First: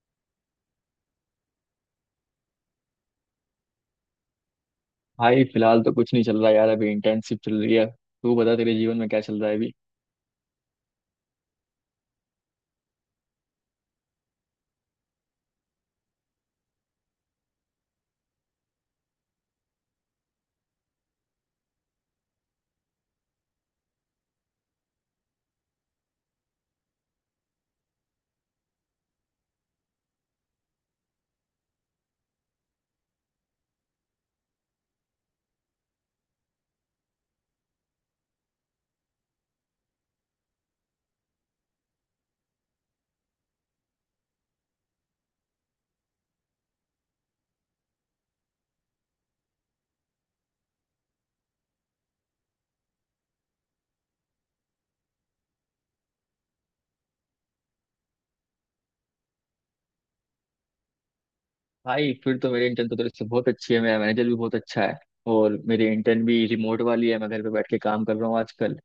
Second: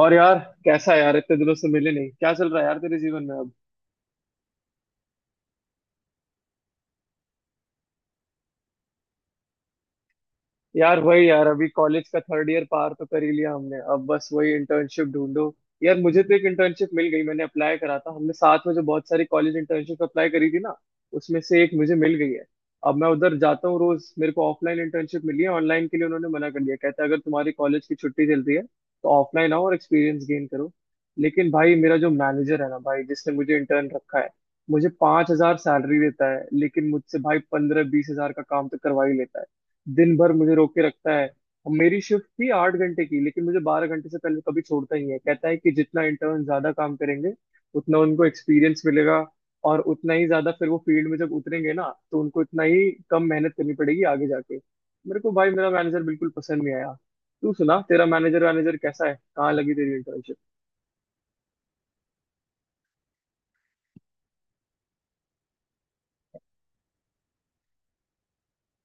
और यार, कैसा है यार? इतने दिनों से मिले नहीं। क्या चल रहा है यार तेरे जीवन में अब? भाई फिलहाल तो कुछ नहीं चल रहा यार, अभी इंटर्नशिप चल रही है। तू बता तेरे जीवन में क्या चल रहा है अभी? यार वही यार, अभी कॉलेज का थर्ड ईयर पार तो कर ही लिया हमने। अब बस वही इंटर्नशिप ढूंढो। यार मुझे तो एक इंटर्नशिप मिल गई। मैंने अप्लाई करा था, हमने साथ में जो बहुत सारी कॉलेज इंटर्नशिप अप्लाई करी थी ना, उसमें से एक मुझे मिल गई है। अब मैं उधर जाता हूँ रोज। मेरे को ऑफलाइन इंटर्नशिप मिली है, ऑनलाइन के लिए उन्होंने मना कर दिया। कहते हैं अगर तुम्हारी कॉलेज की छुट्टी चलती है तो ऑफलाइन आओ और एक्सपीरियंस गेन करो। लेकिन भाई मेरा जो मैनेजर है ना भाई, जिसने मुझे इंटर्न रखा है, मुझे 5,000 सैलरी देता है, लेकिन मुझसे भाई 15-20 हजार का काम तो करवा ही लेता है। दिन भर मुझे रोक के रखता है। और मेरी शिफ्ट थी 8 घंटे की, लेकिन मुझे 12 घंटे से पहले कभी छोड़ता ही है। कहता है कि जितना इंटर्न ज्यादा काम करेंगे, उतना उनको एक्सपीरियंस मिलेगा, और उतना ही ज्यादा फिर वो फील्ड में जब उतरेंगे ना, तो उनको इतना ही कम मेहनत करनी पड़ेगी आगे जाके। मेरे को भाई मेरा मैनेजर बिल्कुल पसंद नहीं आया। तू सुना, तेरा मैनेजर मैनेजर कैसा है? कहाँ लगी तेरी इंटर्नशिप? भाई फिर तो मेरे इंटर्न तो तेरे से बहुत अच्छी है, मेरा मैनेजर भी बहुत अच्छा है। और मेरी इंटर्न भी रिमोट वाली है, मैं घर पे बैठ के काम कर रहा हूँ आजकल।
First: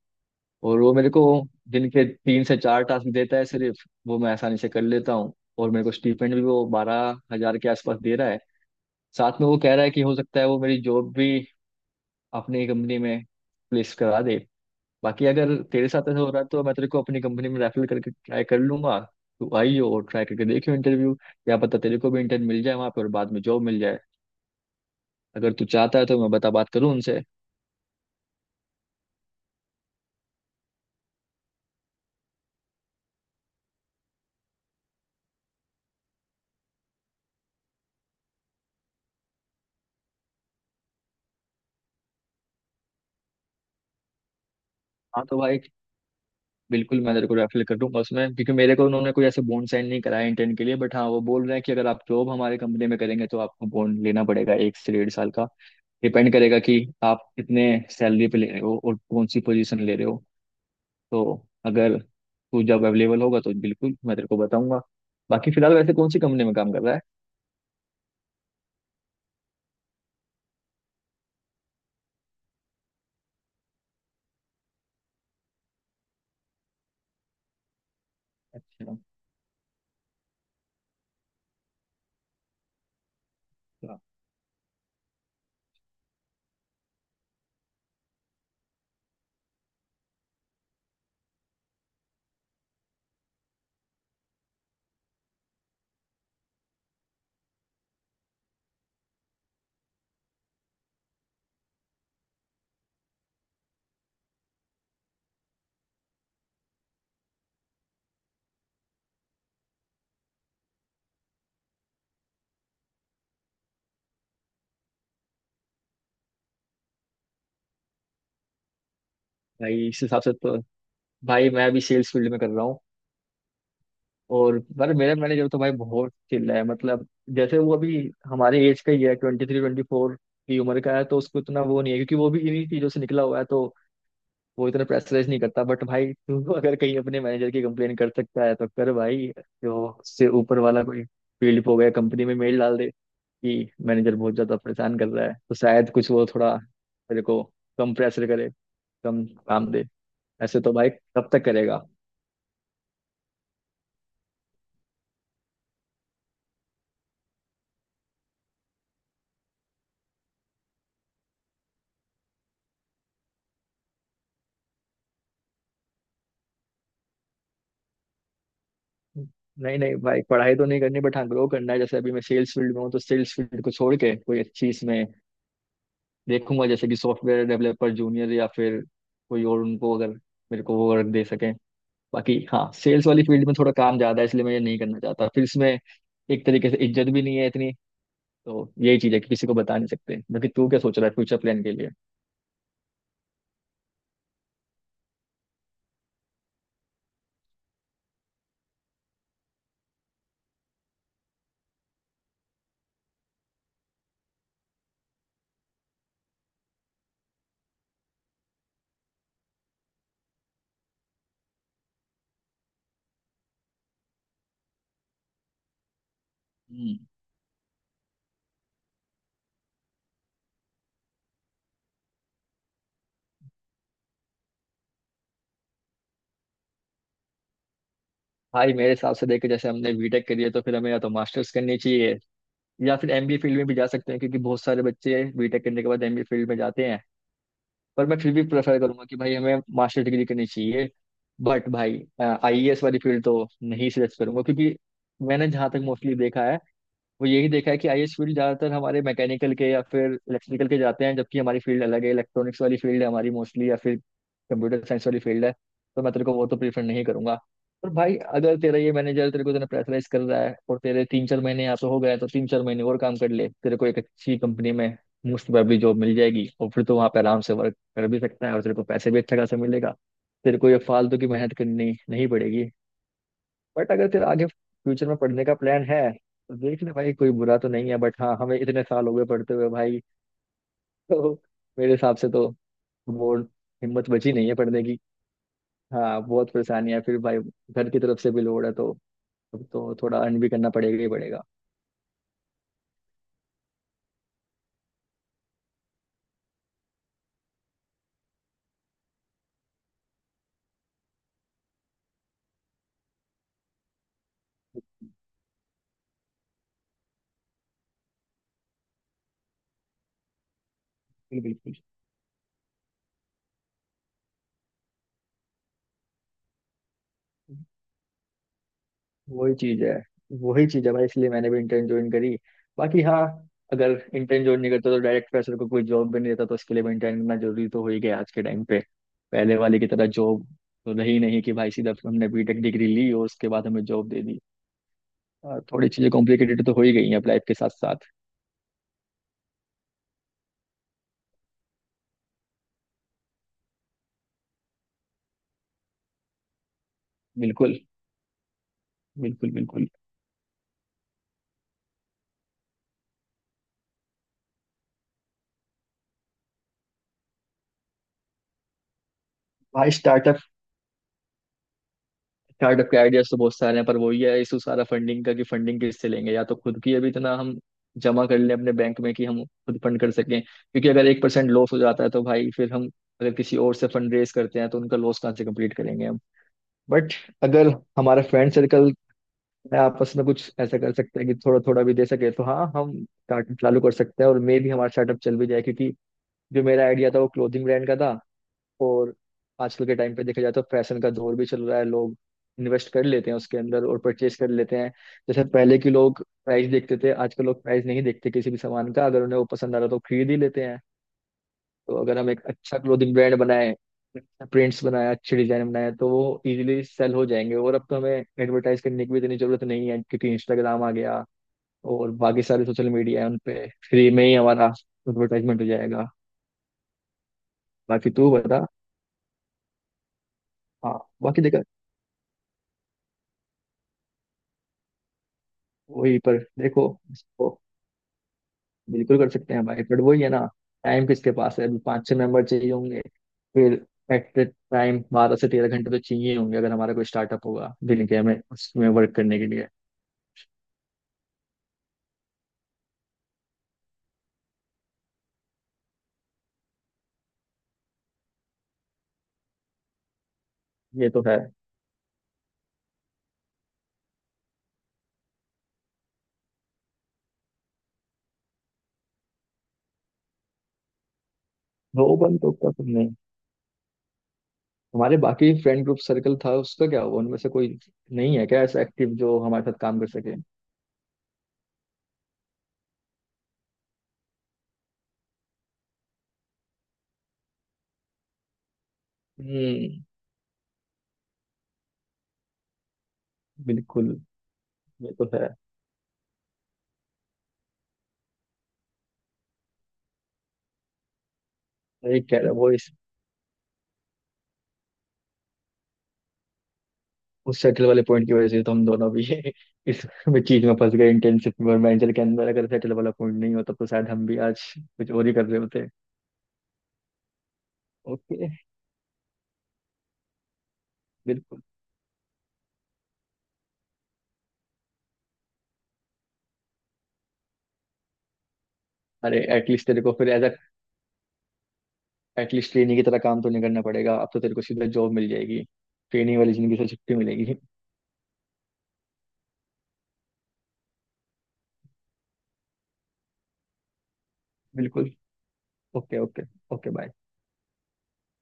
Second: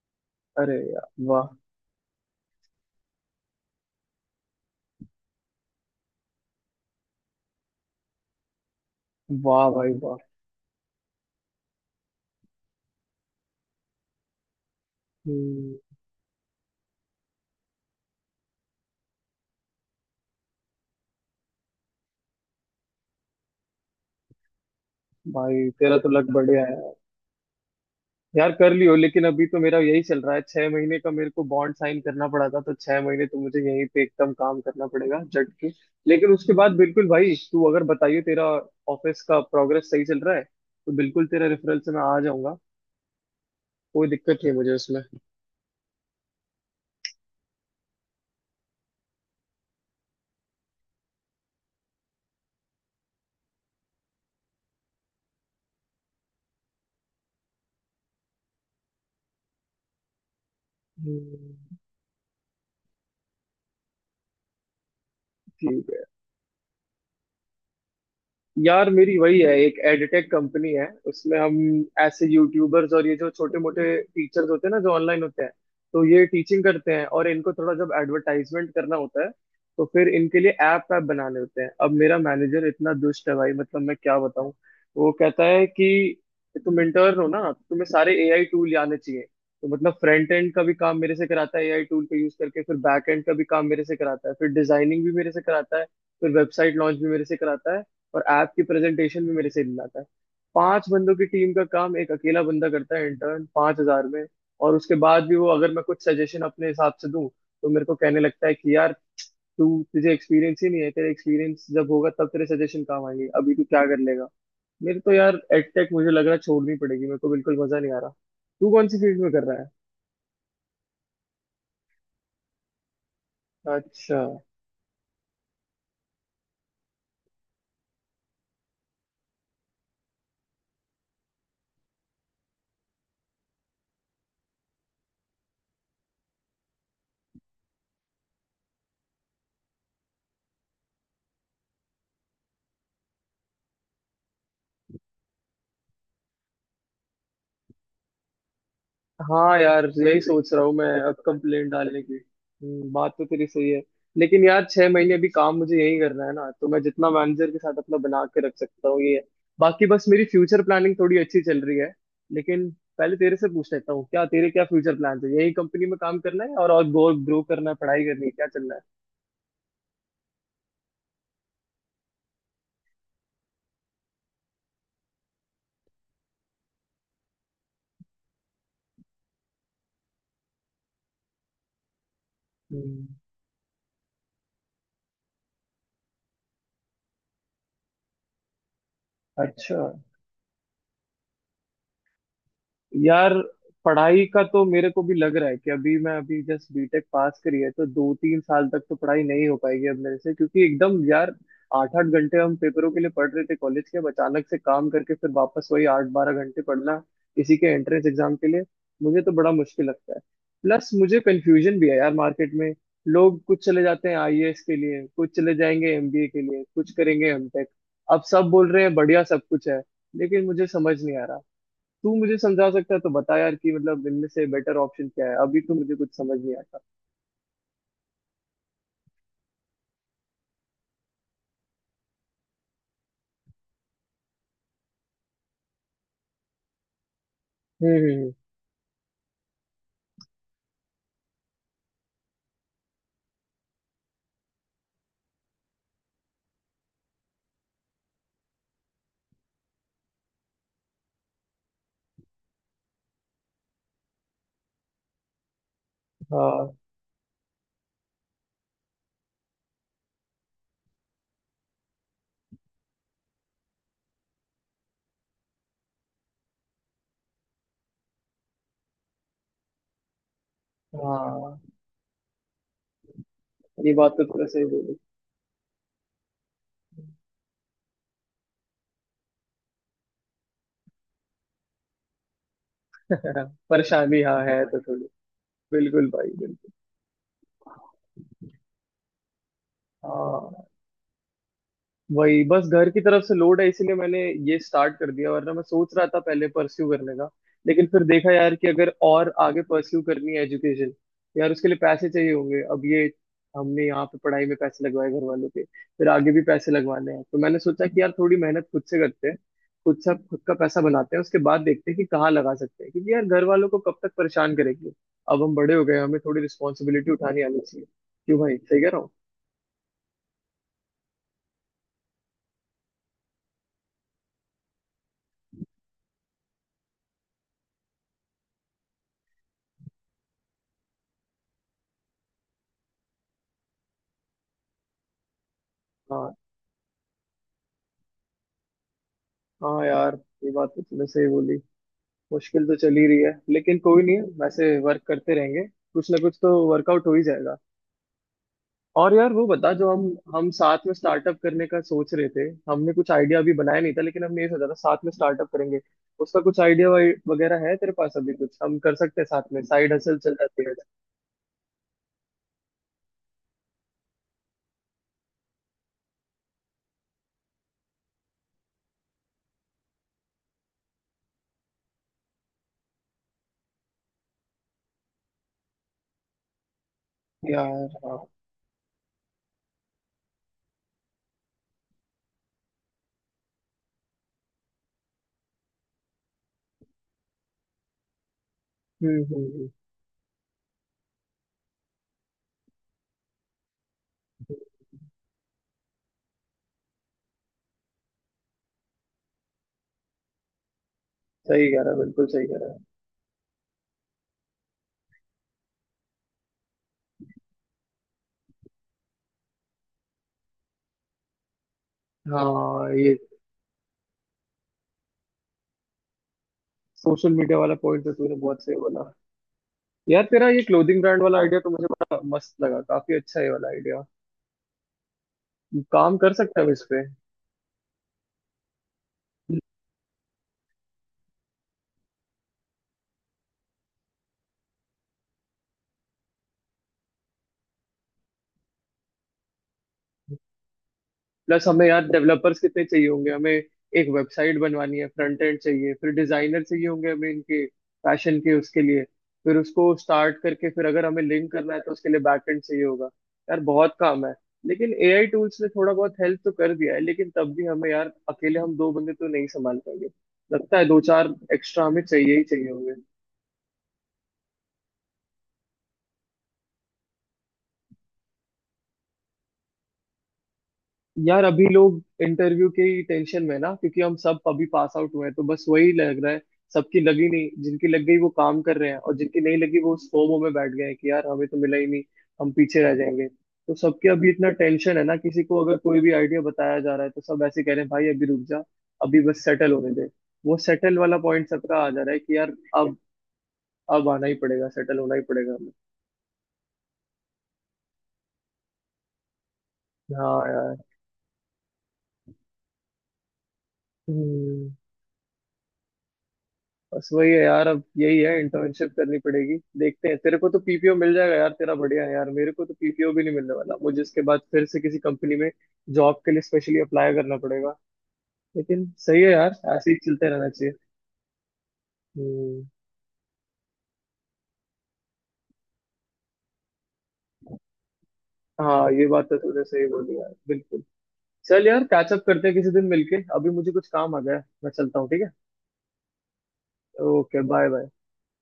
अरे और वो यार मेरे को वाह। दिन के 3 से 4 टास्क देता है सिर्फ, वो मैं आसानी से कर लेता हूँ। और मेरे को स्टीपेंड भी वो 12,000 के आसपास दे रहा है। साथ में वो वाह कह रहा है भाई कि हो वाह। सकता है वो मेरी जॉब भी अपनी कंपनी में प्लेस करा दे। बाकी अगर हम्म। तेरे साथ ऐसा हो रहा है तो मैं तेरे को अपनी कंपनी में रेफर करके ट्राई कर लूंगा। तू आइयो और ट्राई करके देखियो इंटरव्यू, क्या पता तेरे को भी इंटर्न मिल जाए वहां पर और बाद में जॉब मिल जाए। अगर तू भाई तेरा चाहता है तो तो मैं लक बता बढ़िया। बात करूँ उनसे। यार कर लियो, लेकिन अभी तो मेरा यही चल रहा है। 6 महीने का मेरे को बॉन्ड साइन करना पड़ा था, तो 6 महीने तो मुझे यहीं पे एकदम काम करना पड़ेगा जट के। लेकिन उसके बाद बिल्कुल भाई, तू अगर बताइए तेरा ऑफिस का प्रोग्रेस सही चल रहा है तो बिल्कुल तेरा रेफरेंस से मैं आ जाऊंगा। कोई दिक्कत नहीं है मुझे उसमें। हाँ तो भाई बिल्कुल मैं तेरे को रेफर कर दूंगा उसमें, क्योंकि मेरे को उन्होंने कोई ऐसे बॉन्ड साइन नहीं कराया इंटर्न के लिए। बट हाँ वो बोल रहे हैं कि अगर आप जॉब हमारे कंपनी में करेंगे तो आपको बॉन्ड लेना पड़ेगा 1 से 1.5 साल का। डिपेंड करेगा कि आप कितने सैलरी पे ले रहे हो और कौन सी पोजीशन ले रहे हो। तो हम्म। अगर तू जब अवेलेबल होगा तो बिल्कुल मैं तेरे को बताऊंगा। बाकी फिलहाल ठीक वैसे है। कौन सी कंपनी में काम कर रहा है? यार मेरी वही है, एक एडटेक कंपनी है, उसमें हम ऐसे यूट्यूबर्स और ये जो छोटे मोटे टीचर्स होते हैं ना, जो ऑनलाइन होते हैं, तो ये टीचिंग करते हैं, और इनको थोड़ा जब एडवर्टाइजमेंट करना अच्छा, होता है तो फिर इनके लिए ऐप ऐप बनाने होते हैं। अब मेरा मैनेजर इतना दुष्ट है भाई, मतलब मैं अच्छा। क्या बताऊं। वो कहता है कि तुम इंटर्न हो ना तो तुम्हें सारे एआई टूल आने चाहिए। तो मतलब फ्रंट एंड का भी काम मेरे से कराता है, एआई टूल का यूज करके, फिर बैक एंड का भी काम मेरे से कराता है, फिर डिजाइनिंग भी मेरे से कराता है, फिर वेबसाइट लॉन्च भी मेरे से कराता है, और ऐप की प्रेजेंटेशन भी मेरे से लाता है। पांच बंदों की टीम का काम एक अकेला बंदा करता है, इंटर्न, 5,000 में। और उसके बाद भी वो, अगर मैं कुछ सजेशन अपने हिसाब से दूं तो मेरे को कहने लगता है कि यार, तू तुझे एक्सपीरियंस ही नहीं है। तेरा एक्सपीरियंस जब होगा तब तेरे सजेशन काम आएंगे, अभी तू क्या कर लेगा। मेरे तो यार एडटेक मुझे लग रहा है छोड़नी पड़ेगी, मेरे को बिल्कुल मजा नहीं आ रहा। तू कौन सी फील्ड में कर रहा भाई इस हिसाब से तो भाई मैं अभी सेल्स फील्ड में कर रहा हूँ। है? अच्छा। और पर मेरा मैनेजर तो भाई बहुत चिल है, मतलब जैसे वो अभी हमारे एज का ही है, 23 24 की उम्र का है। तो उसको इतना वो नहीं है क्योंकि वो भी इन्हीं चीजों से निकला हुआ है, तो वो इतना प्रेशराइज नहीं करता। बट भाई तू अगर कहीं अपने मैनेजर की कंप्लेन कर सकता है तो कर भाई। जो उससे ऊपर वाला कोई फील्ड पे हो गया कंपनी में, मेल डाल दे कि मैनेजर बहुत ज्यादा परेशान कर रहा है, तो शायद कुछ वो थोड़ा तेरे को कम प्रेशर करे, कम हाँ काम दे। यार, यही सोच ऐसे रहा हूँ तो मैं भाई अब कब तक कंप्लेंट करेगा? डालने की। बात तो तेरी सही है। लेकिन यार 6 महीने अभी काम मुझे यही करना है ना, तो मैं जितना मैनेजर के साथ अपना बना के रख सकता हूँ ये है। बाकी बस मेरी फ्यूचर प्लानिंग थोड़ी अच्छी चल रही है। लेकिन पहले तेरे से पूछ लेता हूँ, क्या तेरे क्या फ्यूचर प्लान है? यही कंपनी में काम करना है और ग्रो करना है, पढ़ाई करनी है, क्या चलना है? नहीं नहीं भाई पढ़ाई तो नहीं करनी, बट हाँ ग्रो करना है। जैसे अभी मैं सेल्स फील्ड में हूँ, तो सेल्स फील्ड को छोड़ के कोई अच्छी इसमें देखूंगा, जैसे कि सॉफ्टवेयर डेवलपर जूनियर या फिर कोई और, उनको अगर मेरे को वो वर्क दे सके। बाकी हाँ हम्म। सेल्स वाली फील्ड में थोड़ा काम ज्यादा है इसलिए मैं ये नहीं करना चाहता फिर इसमें। एक तरीके से इज्जत भी नहीं है इतनी, तो यही चीज है कि किसी को अच्छा। बता नहीं सकते। बाकी तू क्या सोच रहा है फ्यूचर प्लान के लिए? यार पढ़ाई का तो मेरे को भी लग रहा है कि अभी मैं, अभी जस्ट बीटेक पास करी है तो 2-3 साल तक तो पढ़ाई नहीं हो पाएगी अब मेरे से, क्योंकि एकदम यार 8-8 घंटे हम पेपरों के लिए पढ़ रहे थे कॉलेज के, अब अचानक से काम करके फिर वापस वही 8-12 घंटे पढ़ना, इसी के एंट्रेंस एग्जाम के लिए, मुझे तो बड़ा मुश्किल लगता है। प्लस मुझे कंफ्यूजन भी है यार, मार्केट में लोग कुछ चले जाते हैं आईएएस के लिए, कुछ चले जाएंगे एमबीए के लिए, कुछ हम्म, करेंगे एमटेक। अब सब बोल रहे हैं बढ़िया सब कुछ है, लेकिन मुझे समझ नहीं आ रहा। तू मुझे समझा सकता है तो बता यार कि मतलब इनमें से बेटर ऑप्शन क्या है? अभी तो मुझे कुछ समझ नहीं आता। भाई मेरे हिसाब से देखे जैसे हमने बीटेक करी है तो फिर हमें या तो मास्टर्स करनी चाहिए, या फिर एमबीए फील्ड में भी जा सकते हैं, क्योंकि बहुत सारे बच्चे बीटेक करने के बाद एमबीए फील्ड में जाते हैं। पर मैं फिर हम्म। भी प्रेफर करूंगा कि भाई हमें मास्टर डिग्री करनी चाहिए। बट भाई आईएएस वाली फील्ड तो नहीं सिलेक्ट करूंगा, क्योंकि मैंने जहां तक मोस्टली देखा है वो यही देखा है कि आईएएस फील्ड ज्यादातर हमारे मैकेनिकल के या फिर इलेक्ट्रिकल के जाते हैं, जबकि हमारी फील्ड अलग है, इलेक्ट्रॉनिक्स वाली फील्ड है हमारी मोस्टली, या फिर कंप्यूटर साइंस वाली फील्ड है। तो मैं तेरे को वो तो हाँ प्रीफर नहीं करूंगा। पर भाई अगर तेरा ये मैनेजर तेरे को इतना प्रेशराइज कर रहा है और तेरे 3 4 महीने यहाँ पे हो गए हैं, तो 3 4 महीने और काम कर ले, तेरे को एक अच्छी कंपनी में मोस्ट प्रोबेबली जॉब मिल जाएगी, और फिर तो वहाँ पे आराम से वर्क कर भी सकता है और तेरे को पैसे भी अच्छा खासा मिलेगा। तेरे को ये फालतू की मेहनत हाँ, करनी नहीं पड़ेगी। बट ये अगर बात तो तेरा थोड़ा आगे सही बोली। फ्यूचर में पढ़ने का प्लान है तो देख ले भाई, कोई बुरा तो नहीं है, बट हाँ हमें इतने साल हो गए पढ़ते हुए भाई, तो मेरे हिसाब से तो वो हिम्मत परेशानी बची हाँ नहीं है है तो पढ़ने की। थोड़ी। बिल्कुल हाँ भाई बहुत बिल्कुल। परेशानी है फिर भाई, घर की तरफ से भी लोड है, तो अब तो थोड़ा अर्न भी हाँ। करना पड़ेगा ही पड़ेगा। वही बस घर की तरफ से लोड है, इसीलिए मैंने ये स्टार्ट कर दिया। वरना मैं सोच रहा था पहले परस्यू करने का, लेकिन फिर देखा यार कि अगर और आगे परस्यू करनी है एजुकेशन, यार उसके लिए पैसे चाहिए होंगे। अब ये, हमने यहाँ पे पढ़ाई में पैसे लगवाए घर वालों के, फिर आगे भी पैसे लगवाने हैं, तो मैंने सोचा कि यार थोड़ी मेहनत खुद से करते हैं, खुद से खुद का पैसा बनाते हैं, उसके बिल्कुल, बाद बिल्कुल। देखते हैं कि कहाँ लगा सकते हैं, क्योंकि यार घर वालों को कब तक परेशान करेंगे। अब हम बड़े हो गए, हमें थोड़ी रिस्पॉन्सिबिलिटी उठानी आनी चाहिए। क्यों भाई, सही कह रहा हूँ? वही चीज है, वही चीज है भाई, इसलिए मैंने भी इंटर्न ज्वाइन करी। बाकी हाँ अगर इंटर्न ज्वाइन नहीं करता तो डायरेक्ट प्रेशर को कोई जॉब भी नहीं देता, तो उसके लिए भी इंटर्न करना जरूरी तो हो ही गया आज के टाइम पे। पहले वाले की तरह जॉब तो रही नहीं कि भाई सीधा हमने बीटेक डिग्री ली और उसके बाद हमें जॉब दे दी, और थोड़ी चीजें हाँ कॉम्प्लिकेटेड तो हो ही गई हैं अब लाइफ के साथ साथ। हाँ यार, ये बात तो तूने सही बोली। मुश्किल तो चल ही रही है, लेकिन कोई नहीं, वैसे वर्क करते रहेंगे, कुछ ना कुछ तो वर्कआउट हो ही जाएगा। बिल्कुल, और यार वो बिल्कुल, बता, बिल्कुल। जो हम साथ में स्टार्टअप करने का सोच रहे थे, हमने कुछ आइडिया अभी बनाया नहीं था, लेकिन हमने ये सोचा था साथ में स्टार्टअप करेंगे। उसका कुछ आइडिया वगैरह है तेरे पास? अभी कुछ हम कर सकते हैं साथ में, भाई साइड हसल चल स्टार्टअप जाती है। स्टार्टअप के आइडियाज तो बहुत सारे हैं, पर वही है इशू सारा फंडिंग का कि फंडिंग किससे लेंगे, या तो खुद की अभी इतना हम जमा कर लें अपने बैंक में कि हम खुद फंड कर सकें, क्योंकि अगर 1% लॉस हो जाता है तो भाई फिर हम, अगर किसी और से फंड रेज करते हैं तो उनका लॉस कहाँ से कंप्लीट करेंगे हम। बट अगर यार हाँ। हमारा फ्रेंड सर्कल में आपस में कुछ ऐसा कर सकते हैं कि थोड़ा थोड़ा भी दे सके, तो हाँ हम स्टार्टअप चालू कर सकते हैं और मे भी हमारा स्टार्टअप चल भी जाए, क्योंकि जो मेरा आइडिया था वो क्लोथिंग ब्रांड का था। और हम्म। आजकल के टाइम पे देखा जाए तो फैशन का दौर भी चल रहा है, लोग इन्वेस्ट कर लेते हैं उसके अंदर और परचेज कर लेते हैं। जैसे पहले के लोग प्राइस देखते थे, आजकल लोग प्राइस नहीं देखते किसी भी सामान का, अगर उन्हें वो पसंद आ रहा तो खरीद ही लेते हैं। सही कह रहा तो है, अगर बिल्कुल हम एक सही कह रहा है। अच्छा क्लोथिंग ब्रांड बनाए, प्रिंट्स बनाए, अच्छे डिजाइन बनाए, तो वो इजीली सेल हो जाएंगे। और अब तो हमें एडवर्टाइज करने की भी इतनी जरूरत नहीं है क्योंकि इंस्टाग्राम आ गया और बाकी सारे सोशल हाँ ये मीडिया है, उन पे फ्री में ही हमारा एडवर्टाइजमेंट हो जाएगा। सोशल मीडिया वाला पॉइंट बाकी तो तू तूने बहुत बता। सही बोला। यार तेरा ये हाँ क्लोथिंग ब्रांड वाला बाकी देखा, आइडिया तो मुझे बड़ा मस्त लगा, काफी अच्छा है ये वाला आइडिया। काम वही कर पर सकते हैं हम इस देखो पे। इसको। बिल्कुल कर सकते हैं भाई, पर वही है ना, टाइम किसके पास है? अभी 5 6 मेंबर चाहिए होंगे, फिर एट द टाइम 12 से 13 घंटे तो चाहिए होंगे अगर हमारा कोई स्टार्टअप होगा दिन के, हमें उसमें वर्क करने के लिए। प्लस हमें यार डेवलपर्स कितने चाहिए होंगे, हमें एक वेबसाइट बनवानी है, फ्रंट एंड चाहिए, फिर डिजाइनर चाहिए होंगे हमें इनके फैशन के उसके लिए, फिर उसको स्टार्ट करके फिर अगर ये हमें तो है। लिंक करना है तो उसके लिए बैक एंड चाहिए होगा। यार बहुत काम है। लेकिन एआई टूल्स ने थोड़ा बहुत हेल्प तो कर दिया है, लेकिन तब भी हमें यार अकेले हम दो बंदे तो नहीं संभाल पाएंगे। लगता है दो चार एक्स्ट्रा हमें दो चाहिए बंद ही तो चाहिए क्या तुम होंगे। नहीं, हमारे बाकी फ्रेंड ग्रुप सर्कल था उसका क्या हुआ, उनमें से कोई नहीं है क्या ऐसा एक्टिव जो हमारे साथ काम कर सके? यार अभी लोग इंटरव्यू की टेंशन में ना, क्योंकि हम सब अभी पास आउट हुए हैं, तो बस वही लग रहा है। सबकी लगी नहीं, जिनकी लग गई वो काम कर रहे हैं, और जिनकी नहीं लगी वो हम्म। उस फोमो में बैठ गए हैं कि यार हमें तो मिला ही नहीं, हम पीछे रह जाएंगे। तो सबके बिल्कुल। अभी इतना टेंशन है ये ना, तो किसी है। को अगर कोई भी आइडिया बताया जा रहा है तो सब ऐसे कह रहे हैं भाई अभी रुक जा, अभी बस सेटल होने दे। वो सेटल वाला पॉइंट सबका आ जा रहा है सही कि कह रहे यार, हो वो। अब अब आना ही पड़ेगा, सेटल होना ही पड़ेगा हमें। उस सेटल वाले पॉइंट की वजह से तो हम दोनों भी इस हाँ चीज में यार। फंस गए इंटर्नशिप में और वेंचर के अंदर। अगर सेटल वाला पॉइंट नहीं होता तो शायद हम भी आज हम्म। कुछ और ही कर रहे होते। बस वही है यार, अब यही है, ओके। इंटर्नशिप करनी पड़ेगी। देखते हैं, तेरे को तो पीपीओ मिल जाएगा, यार बिल्कुल। तेरा बढ़िया है। यार मेरे को तो पीपीओ भी नहीं मिलने वाला, मुझे इसके बाद फिर से किसी कंपनी में जॉब के लिए स्पेशली अप्लाई करना पड़ेगा। लेकिन सही है अरे यार, एटलीस्ट ऐसे ही तेरे को फिर चलते एज रहना अ चाहिए। हम्म। एटलीस्ट ट्रेनी की तरह काम तो नहीं करना पड़ेगा, अब तो तेरे को सीधा जॉब मिल जाएगी, ट्रेनिंग वाली जिंदगी से छुट्टी मिलेगी। हाँ ये बात तो तूने सही बोली यार, बिल्कुल। चल यार, कैचअप करते हैं किसी दिन मिलके। अभी मुझे कुछ काम आ गया है, मैं चलता हूँ, बिल्कुल। ठीक है। Okay, okay. Okay, bye. Okay bye bye.